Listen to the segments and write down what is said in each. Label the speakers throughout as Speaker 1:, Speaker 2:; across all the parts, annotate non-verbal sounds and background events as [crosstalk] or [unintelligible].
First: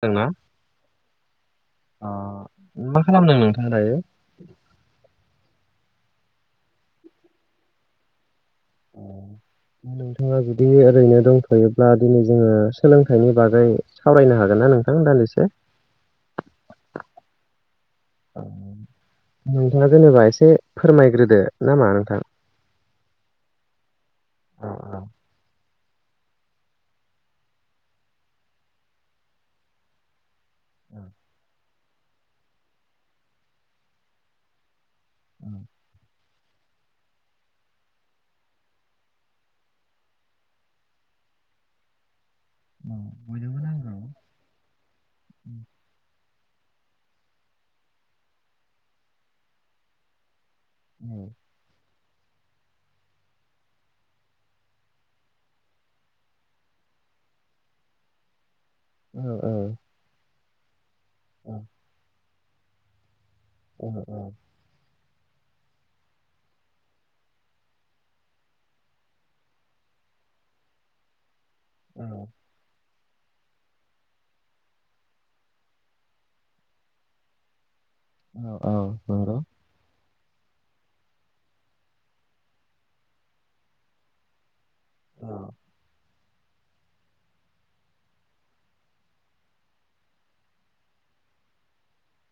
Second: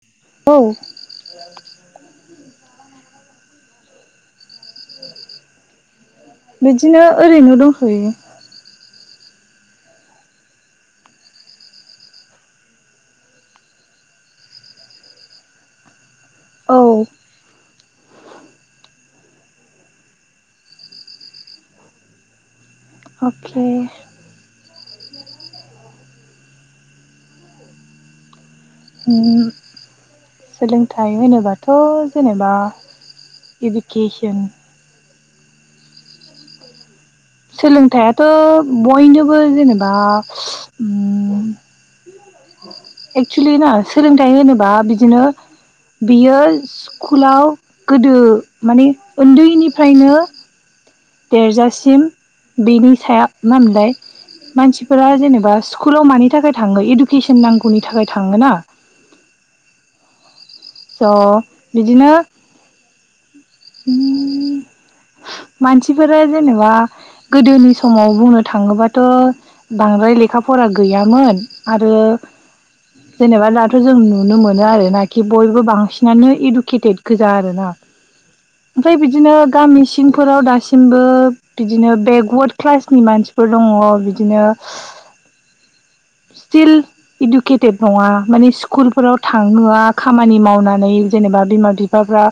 Speaker 1: खोनादोंना
Speaker 2: औ
Speaker 1: अ मा खालामदों नोंथां दायो
Speaker 2: बिदिनो ओरैनो दंथ'यो
Speaker 1: नोंथाङा जुदि ओरैनो दंथ'योब्ला दिनै जोङो सोलोंथाइनि बागै सावरायनो हागो ना नोंथां दान्दिसे
Speaker 2: औ
Speaker 1: नोंथाङा जेनेबा एसे फोरमायग्रोदो नामा नोंथां
Speaker 2: अके
Speaker 1: औ औ
Speaker 2: उम सोलोंथाइ होनोबाथ' जेनेबा इडुकेसन
Speaker 1: [inaudible]
Speaker 2: सोलोंथायाथ' बयनोबो जेनेबा उम एक्सलि
Speaker 1: बयनोबो
Speaker 2: ना
Speaker 1: नांगौ।
Speaker 2: सोलोंथाइ होनोबा बिदिनो बियो स्कुलाव गोदो माने उन्दैनिफ्रायनो
Speaker 1: औ
Speaker 2: देरजासिम बेनि साया मा होनमोनलाय मानसिफोरा जेनेबा स्कुलाव मानि थाखाय थाङो इडुकेसन नांगौनि थाखाय थाङो ना
Speaker 1: औ औ
Speaker 2: स'
Speaker 1: औ
Speaker 2: बिदिनो
Speaker 1: ओ
Speaker 2: उम मानसिफोरा जेनेबा गोदोनि समाव बुंनो थाङोबाथ' बांद्राय लेखा फरा गैयामोन आरो
Speaker 1: औ
Speaker 2: जेनेबा दाथ' जों नुनो मोनो आरो नाखि बयबो बांसिनानो इडुकेटेड गोजा आरोना
Speaker 1: औ औ
Speaker 2: ओमफ्राय बिदिनो
Speaker 1: नंगौ।
Speaker 2: गामि सिंफोराव दासिमबो बिदिनो बेकवार्ड क्लासनि मानसिफोर दङ बिदिनो
Speaker 1: [inaudible]
Speaker 2: स्टिल इदुकेटेट नङा माने स्कुलफोराव थाङोआ खामानि मावनानै जेनेबा बिमा बिफाफ्रा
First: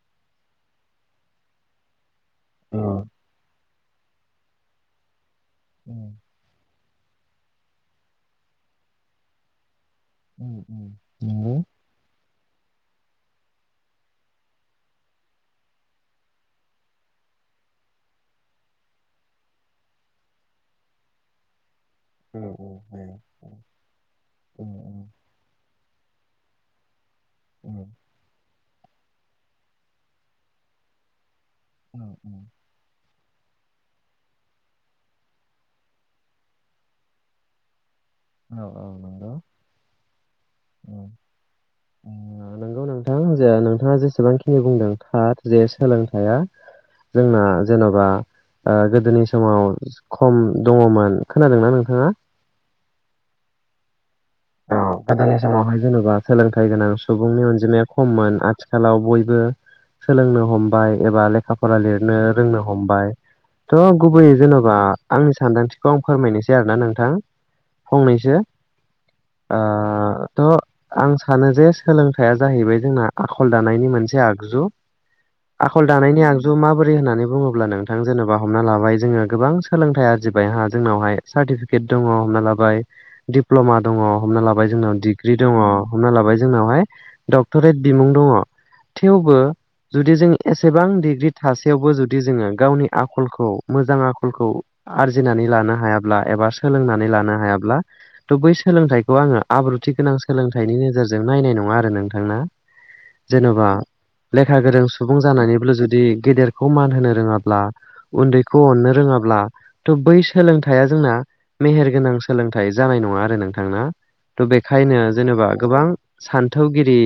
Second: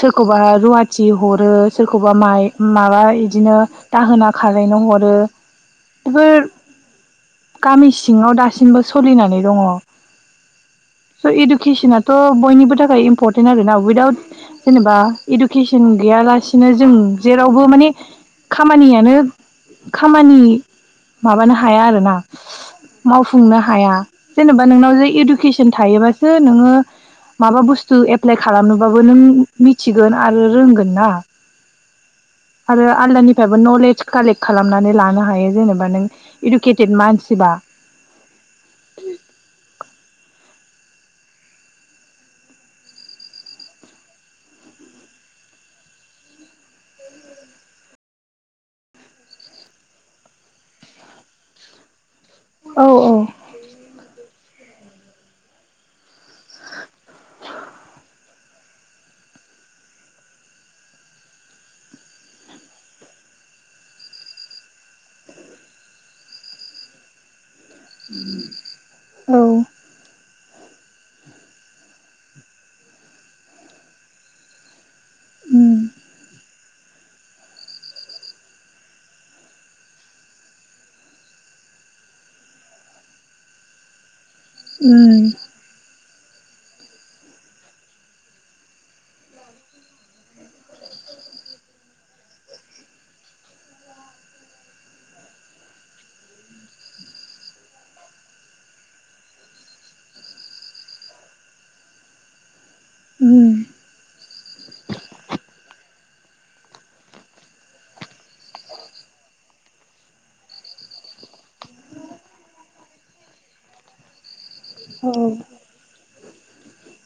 Speaker 2: सोरखौबा रुवाथि हरो सोरखौ बा माइ
Speaker 1: औ
Speaker 2: माबा इदिनो दाहोना खालायनो हरो बेफोर गामि सिङाव दासिमबो सलिनानै दङ
Speaker 1: उम उम नंगौ
Speaker 2: ट' बयनिबो थाखाय इम्परटेन्ट आरो ना उइदाउट जेनेबा इदुकेसन गैयालासिनो जों जेरावबो माने खामानियानो खामानि माबानो हा हाया आरोना मावफुंनो हाया जेनेबा नोंनाव
Speaker 1: औ
Speaker 2: जे इडुकेसन थायोबा सो नोङो माबा बुस्थु एप्लाइ खालामनोबाबो नों मिथिगोन आरो रोंगोन ना
Speaker 1: [inaudible]
Speaker 2: फ्रायबो नलेज कालेक्ट खालामनानै लानो हायो जेनेबा नों इडुकेटेद मानसिबा
Speaker 1: औ औ औ नंगौ नोंथां जे नोंथाङा जेसेबांखिनि बुंदों थार जे सोलोंथाइया जोंना जेन'बा ओ गोदोनि समाव खम दङमोन खोनादोंना नोंथाङा
Speaker 2: औ औ
Speaker 1: औ गोदोनि समावहाय जेनेबा सोलोंथाइ गोनां सुबुंनि अनजिमाया खममोन आथिखालाव बयबो सोलोंनो हमबाय एबा लेखा फरा लिरनो रोंनो हमबाय थ' गुबैयै जेन'बा आंनि सानदांथिखौ आं फोरमायनोसै आरोना नोंथां फंनैसो
Speaker 2: औ
Speaker 1: ओ थ' आं सानो जे सोलोंथाइया जाहैबाय जोंना आखल दानायनि मोनसे आगजु
Speaker 2: उम
Speaker 1: आखल दानायनि आगजु माबोरै रै होननानै बुङोब्ला नोंथां जेनेबा हमना लाबाय जोङो गोबां सोलोंथाइ आरजिबायहा जोंनावहाय सार्टिफिकेट दङ हमना लाबाय डिप्ल'मा दङ हमना लाबाय जोंनाव डिग्रि दङ हमना लाबाय जोंनावहाय डक्टरेट बिमुं दङ थेवबो जुदि जों एसेबां डिग्रि थासेयावबो जुदि जोङो गावनि आखलखौ मोजां आखलखौ आरजिनानै लानो हायाब्ला एबा सोलोंनानै लानो हायाब्ला बै सोलोंथाय खौ आङो आब्रुथि गोनां सोलोंथाइनि नोजोरजों नायनाय नङा आरो नोंथांना जेन'बा लेखा गोरों सुबुं जानानैल जुदि गेदेरखौ मान होनो रोङाब्ला उन्दैखौ अननो रोङाब्ला बा बै सोलोंथाइया जोंना मेहेर गोनां सोलोंथाइ जानाय नङा आरो नोंथांना थ' बेखायनो जेनेबा गोबां सान्थौगिरि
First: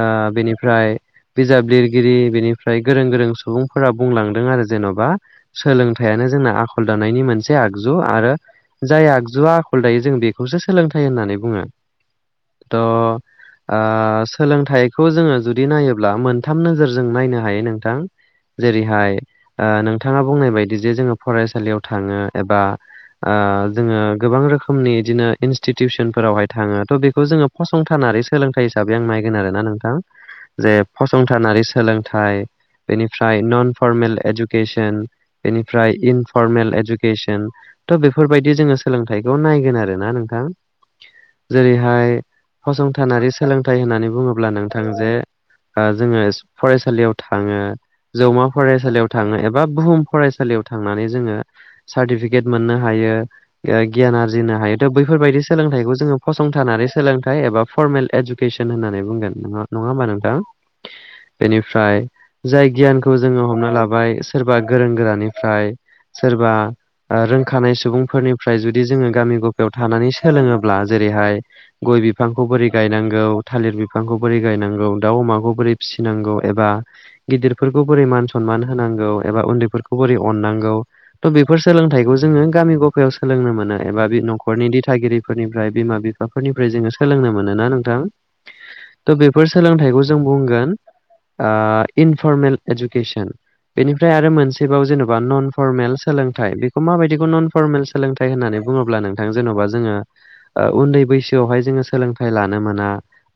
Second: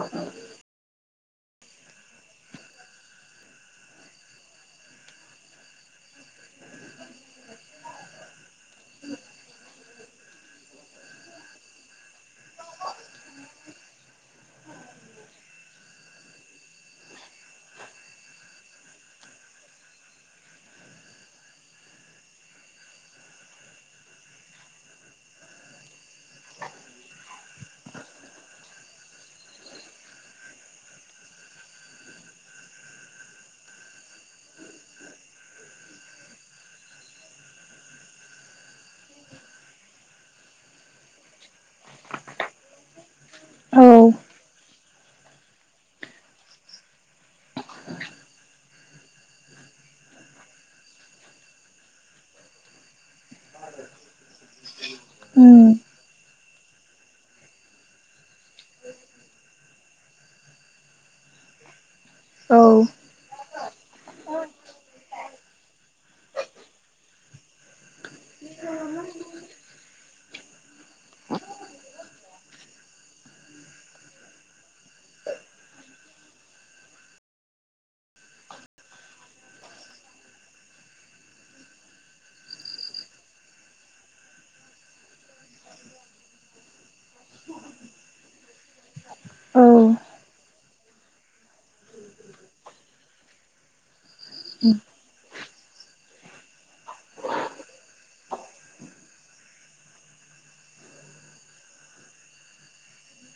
Speaker 1: ओ बेनिफ्राय बिजाब लिरगिरि बेनिफ्राय गोरों गोरों सुबुंफोरा बुंलांदों आरो जेन'बा सोलोंथाइयानो जोंना आखल दानायनि मोनसे आगजु आरो जाय आगजुआ आखल दायो जों बेखौसो सोलोंथ फै होननानै बुङो थ' ओ सोलोंथाइखौ जोङो जुदि नायोब्ला मोनथाम नोजोरजों नायनो हायो नोंथां जेरैहाय नोंथाङा बुंनाय बायदि जे जोङो फरायसालियाव थाङो एबा जोङो गोबां रोखोमनि बिदिनो इनस्टिटिउसनफोरावहाय थाङो थ' बेखौ जोङो फसंथानारि सोलोंथाइ हिसाबै आं नायगोन आरोना नोंथां जे फसंथानारि सोलोंथाइ बेनिफ्राय नन फरमेल इडुकेसन बेनिफ्राय इनफरमेल इडुकेसन थ' बेफोरबायदि जोङो सोलोंथाइखौ नायगोन आरो ना नोंथां जेरैहाय फसंथानारि सोलोंथाइ होननानै बुङोब्ला नोंथां जे जोङो फरायसालियाव थाङो जौमा फरायसालियाव थाङो एबा बुहुम फरायसालियाव थांनानै जोङो सार्टिफिकेट मोननो हायो गियान आरजिनो हायो' बै सोलोंथाइखौ जोङो फसंथानानै सोलोंथाइ एबा फरमेल इडुकेसन होननानै बुंगोना नङा होमबा नोंथां बेनिफ्राय जाय गियानखौ जोङो हमनानै लाबाय सोरबा गोरों गोरानिफ्राय सोरबा रोंखानाय सुबुंफोरनिफ्राय जुदि जोङो गामि गफायाव थानानै सोलोङोब्ला जेरैहाय गय बिफांखौ बोरै गायनांगौ थालिर बिफांखौ बोरै गायनांगौ दाउ अमाखौ बोरै फिसिनांगौ एबा गिदिरफोरखौ बोरै मान सनमान होनांगौ एबा उन्दैफोरखौ बोरै अननांगौ थ' बेफोर सोलोंथाइखौ जोङो गामि गफायाव सोलोंनो मोनो एबा बे न'खरनि दि थागिरिफोरनिफ्राय बिमा बिफाफोरनिफ्राय जोङो सोलोंनो मोनोना नोंथां थ' बेफोर सोलोंथाइखौ जों बुंगोन इनफरमेल इडुकेसन बेनिफ्राय आरो मोनसेबाव जेनेबा नन फर्मेल सोलोंथाइ बेखौ माबायदिखौ नन फरमेल सोलोंथाइ होननानै बुङोब्ला नोंथां जेन'बा जोङो उन्दै बैसोआवहाय जोङो सोलोंथाइ लानो मोना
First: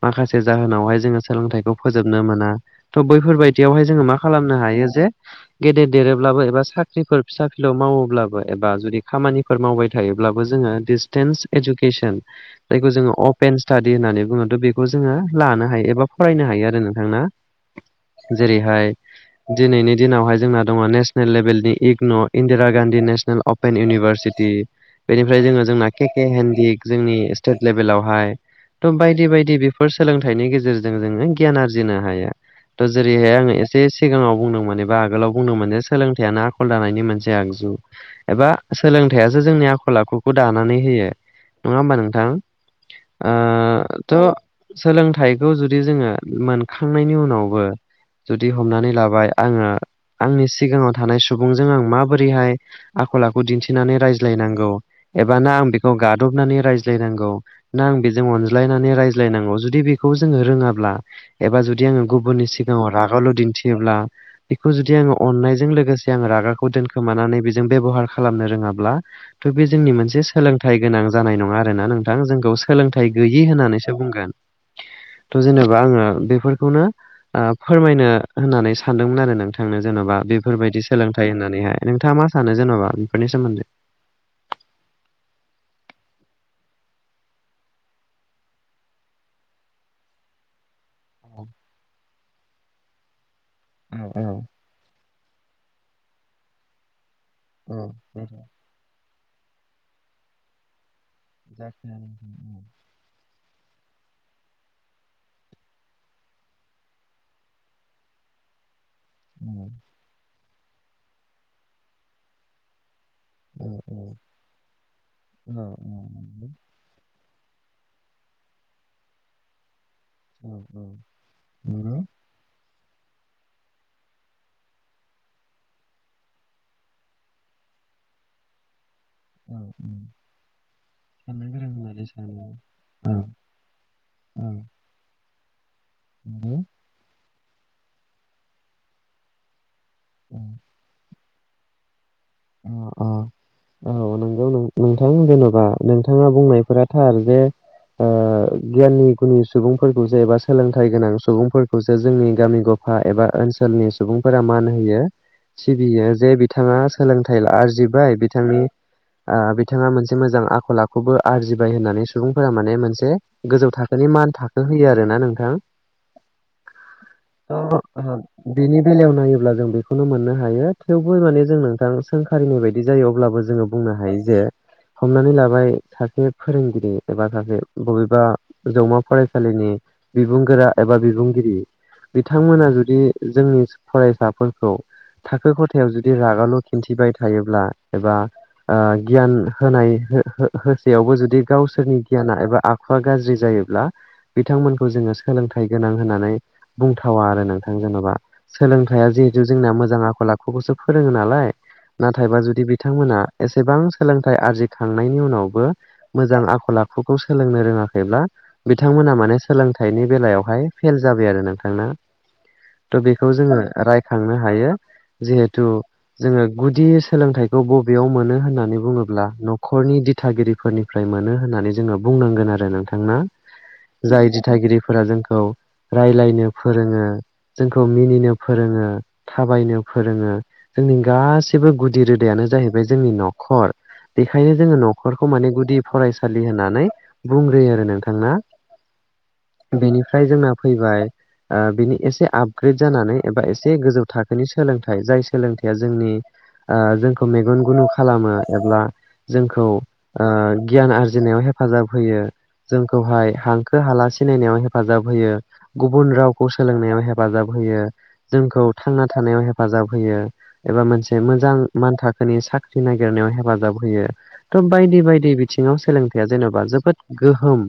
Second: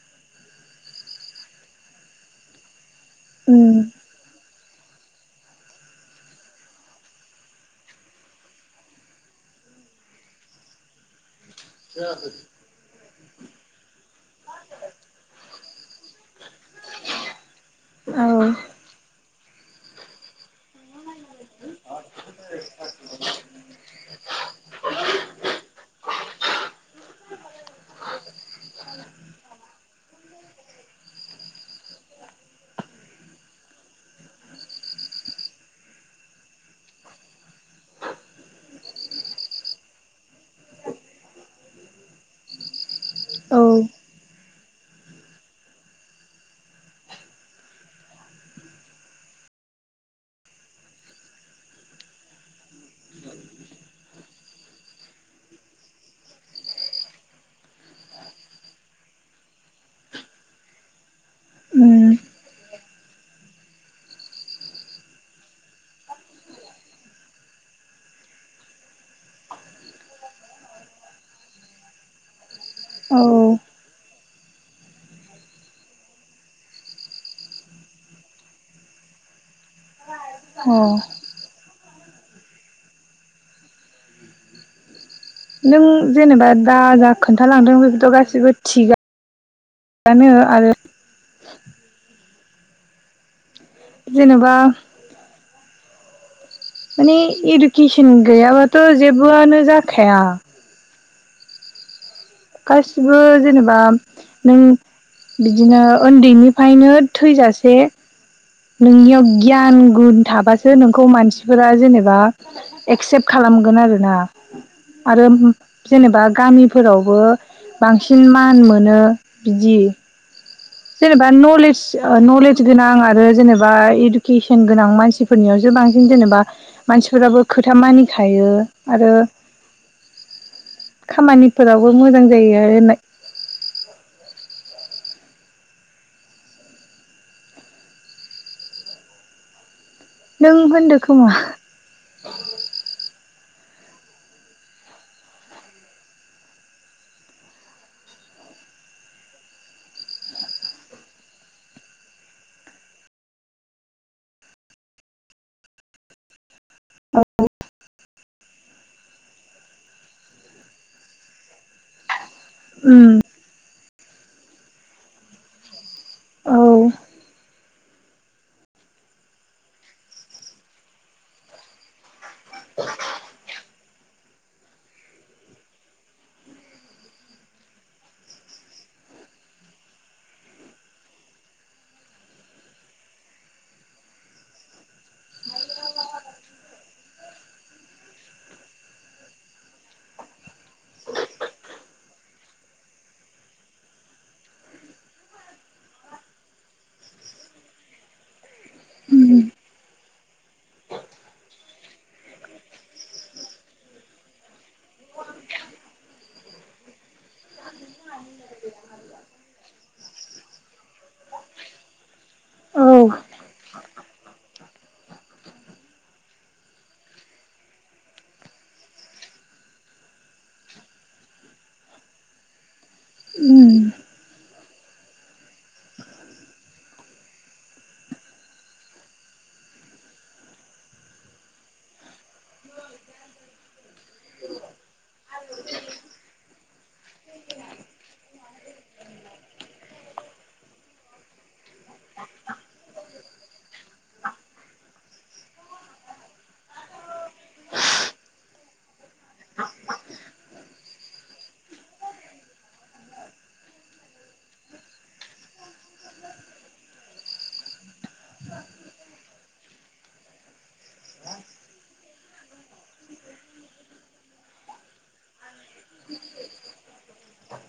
Speaker 1: माखासे जाहोनावहाय जोङो सोलोंथाइखौ फोजोबनो मोना थ' बैफोर बायदियावहाय जोङो मा खालामनो हायो जे गेदेर देरोब्लाबो एबा साख्रिफोर फिसा फिलौ मावोब्लाबो एबा जुदि खामानिफोर मावबाय थायो थायोब्लाबो [unintelligible] अपेन स्टाडि होननानै बुङोथ' बेखौ जोङो लानो हायो एबा फरायनो हायो आरो नोंथांना जेरैहाय दिनैनि दिनावहाय जोंना दङ नेसनेल लेभेलनि इगन' Indira Gandhi national open university बेनिफ्राय जोङो जोंना केक हन्दड जोंनि स्टेट लेभेलावहाय थ' बायदि बायदि बेफोर सोलोंथाइनि गेजेरजों जोङो गियान आरजिनो हायो। थ' जेरैहाय आङो एसे सिगाङाव बुंदोंमोन एबा आगोलाव बुंदोंमोन जे सोलोंथाइयानो आखल दानायनि मोनसे आगजु। एबा सोलोंथाइयासो जोंनि आखल आखुखौ दा नानैहोयो नङा हबा नोंथां? ओ थ सोलोंथाइखौ जुदि जोङो मोनखांनायनि उनावबो जुदि हमनानै लाबाय आङो आंनि सिगाङाव थानाय सुबुंजों आं माबोरैहाय आखल आखु दिन्थिनानै रायज्लायनांगौ। एबा ना आं बेखौ गादबनानै रायज्लायनांगौ ना आं बेजों अनज्लायनानै रायज्लायनांगौ जुदि बेखौ बेखौजों रोङाब्ला एबा आं गुबुनि सि गाङाव रागाल' दिन्थियोब्ला बेखौ जुदि आङो अननायजों लोगोसे आं रागाखौ दोनखोमानानै बेजों बेब'हार खालामनो रोङाब्ला थ' बे जोंनि मोनसे सोलोंथाइ गोनां जानाय नङा आरोना नोंथां जोंखौ सोलोंथाइ गैयि होननानैसो बुंगोन
Speaker 2: [inaudible]
Speaker 1: थ' जेनेबा आङो बेफोरखौनो ओ फोरमायनो होननानै सानदोंमोन आरो नोंथांनो जेन'बा बेफोरबायदि सोलोंथाइ होननानैहाय नोंथाङा मा सानो जेन'बा बेफोरनि सोमोन्दै?
Speaker 2: जों जेनेबा दा जा खोन्थालांदों बेखौथ' गासिबो थिगा आनो आरो
Speaker 1: औ।
Speaker 2: जेनेबा बे इडुकेसन गैयाबाथ' जेबोआनो जाखाया।
Speaker 1: [inaudible]
Speaker 2: गासिबो जेनेबा नों बिदिनो उन्दैनिफ्रायनो थैजासे नोंनियाव गियान गुन थाबासो नोंखौ मानसिफोरा जेनेबा एक्सेप्ट खालामगोन आरोना आरो जेनेबा गामिफोरावबो बांसिन मान मोनो बिदि
Speaker 1: औ औ
Speaker 2: जेनेबा न'लेेज
Speaker 1: नंगौ
Speaker 2: ओ न'लेज गोनां आरो जेनेबा इडुकेसन गोनां मानसिफोरनियावसो बांसिन जेनेबा मानसिफोराबो खोथा मानिखायो। आरो
Speaker 1: औ। साननो गोरों
Speaker 2: खामानिफोरावबो
Speaker 1: होननानै
Speaker 2: मोजां
Speaker 1: सानो
Speaker 2: जायो आरोनाय
Speaker 1: औ औ। ह औ
Speaker 2: नों होनदो खोमा।
Speaker 1: अ औ औ नंगौ। नोंथां जेन'बा नोंथाङा बुंनायफोरा थार जे ओ गियाननि गुनि सुबुंफोरखौसो एबा सोलोंथाइ गोनां सुबुंफोरखौसो जोंनि गामि एबा ओनसोलनि सुबुंफोरा मान होयो सिबियो जे बिथाङा आ बिथाङा मोनसे मोजां आखल आखुबो आरजिबाय होननानै सुबुंफोरा माने मोनसे गोजौ थाखोनि मान थाखो होयो आरो ना नोंथां।
Speaker 2: औ।
Speaker 1: बेनि बेलायाव नायोब्ला जों बेखौनो मोननो हायो थेवबो माने जोंनो दा आं सोंखारिनाय बायदि जायो अब्लाबो जोङो बुंनो हायो जे हमनानै लाबाय सासे फोरोंगिरि एबा सासे बबेबा जौमा फरायसालिनि बिबुंगोरा एबा बिबुंगिरि। बिथांमोना जुदि जोंनि फरायसाफोरखौ थाखो खथायाव जुदि रागाल' दिन्थिबाय थायोब्ला एबा ओ गियान होनाय होसेयावबो जुदि गावसोरनि गियाना एबा आखुवा गाज्रि जायो बिथांमोनखौ जोङो सोलोंथाइ गोनां होननानै बुंथावा आरो नोंथां जेन'बा सोलोंथाइया जिहेथु जोंना मोजां आखल आखुखौसो फोरोङो नालाय नाथायबा जुदि बिथांमोना एसेबां सोलोंथाइ आरजिखांनायनि उनावबो मोजां आख खल आखुखौ सोलोंनो रोङाखैब्ला बिथांमोना माने सोलोंथाइनि बेलायावहाय फेल जाबाय आरो नोंथां
Speaker 2: औ
Speaker 1: था बेखौ जोङो रायखांनो हायो जिहेथु जोङो गुदि सोलोंथाइखौ बबेयाव मोनो होननानै बुङोब्ला न'खरनि दिथागिरिफोरनिफ्राय मोनो होननानै जोङो बुंनांगोन आरो नोंथांना जाय दिथागिरिफोरा जोंखौ राय्लायनो फोरोङो जोंखौ मिनिनो फोरोङो थाबायनो फोरोङो जोंनि गाैबो गुदिर नो जाहैबाय जोंनि न'खर बेखायनो जोङो न'खरखौ माने गुदि फरायसालि होन नानै बुंग्रोयो आरो नोंथां ना बेनिफ्राय जोंना फैबाय बिनि एसे आपग्रेद जानानै एबा एसे गोजौ थाखोनि सोलोंथाइ जाय सोलोंथाइया जोंनि ओ जोंखौ मेगन गुनु खालामो एबा जोंखौ ओ गियान आरजिनायाव हेफ फाजाब होयो जोंखौहाय हांखो हाला सिनायनायाव हेफाजाब होयो गुबुन रावखौ सोलोंनायाव हेफाजाब होयो होयो जोंखौ थांना थानायाव हेफाजाब होयो बा मोनसे मोजां माथाखोनि साख्रि ननाय हेफाजाब होयो बाय बायदि बायदि बिथिङाव सोलोंथाइया जेन'बा जोबोद गोहोम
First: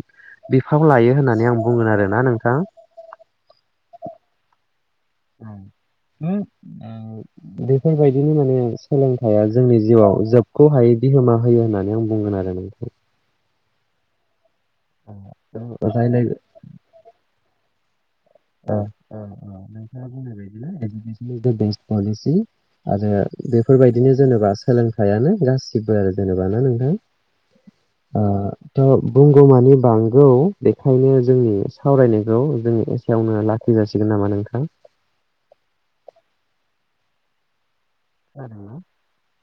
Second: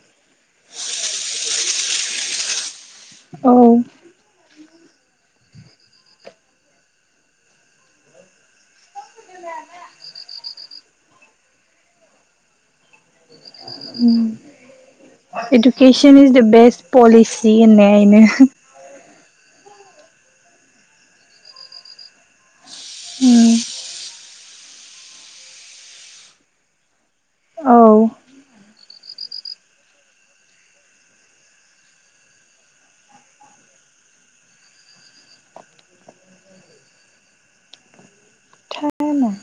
Speaker 1: बिफाव लायो होननानै आं बुंगोन आरोना नोंथां
Speaker 2: औ
Speaker 1: औ बेफोरबायदिनो माने सोलोंथाइया जोंनि जिउआव जोबख' हायै बिहोमा होयो होननानै आं बुंगोन आरो नोंथां
Speaker 2: education is the best policy होननाय आनो
Speaker 1: ओ नोंथाङा बुंनाय बायदि [unintelligible] पलिसि आरो बेफोरबायदि बे जेनेबा सोलोंथायाइानो गासिबो आरो जेनेब ना नोंथां
Speaker 2: औ
Speaker 1: बुंगौ मानि बांगौ बेखायनो जोंनि सावरायनायखौ जों यावनो लाखि जासिगोन नामा नोंथां
Speaker 2: टाइमा
Speaker 1: [unintelligible]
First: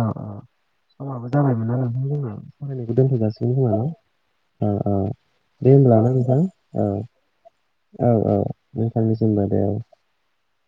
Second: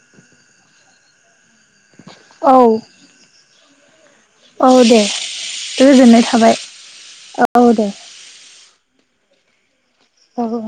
Speaker 1: अ अ समाबो जाबायमोना जोंना
Speaker 2: औ
Speaker 1: सावरायनायखौ दोनथ'जासिगोन खोमा न' औ औ दे होनोमब्लालाय
Speaker 2: गोजोननाय
Speaker 1: नोंथां
Speaker 2: थाबाय
Speaker 1: औ औ औ नोंथांनिसिमबो दे
Speaker 2: औ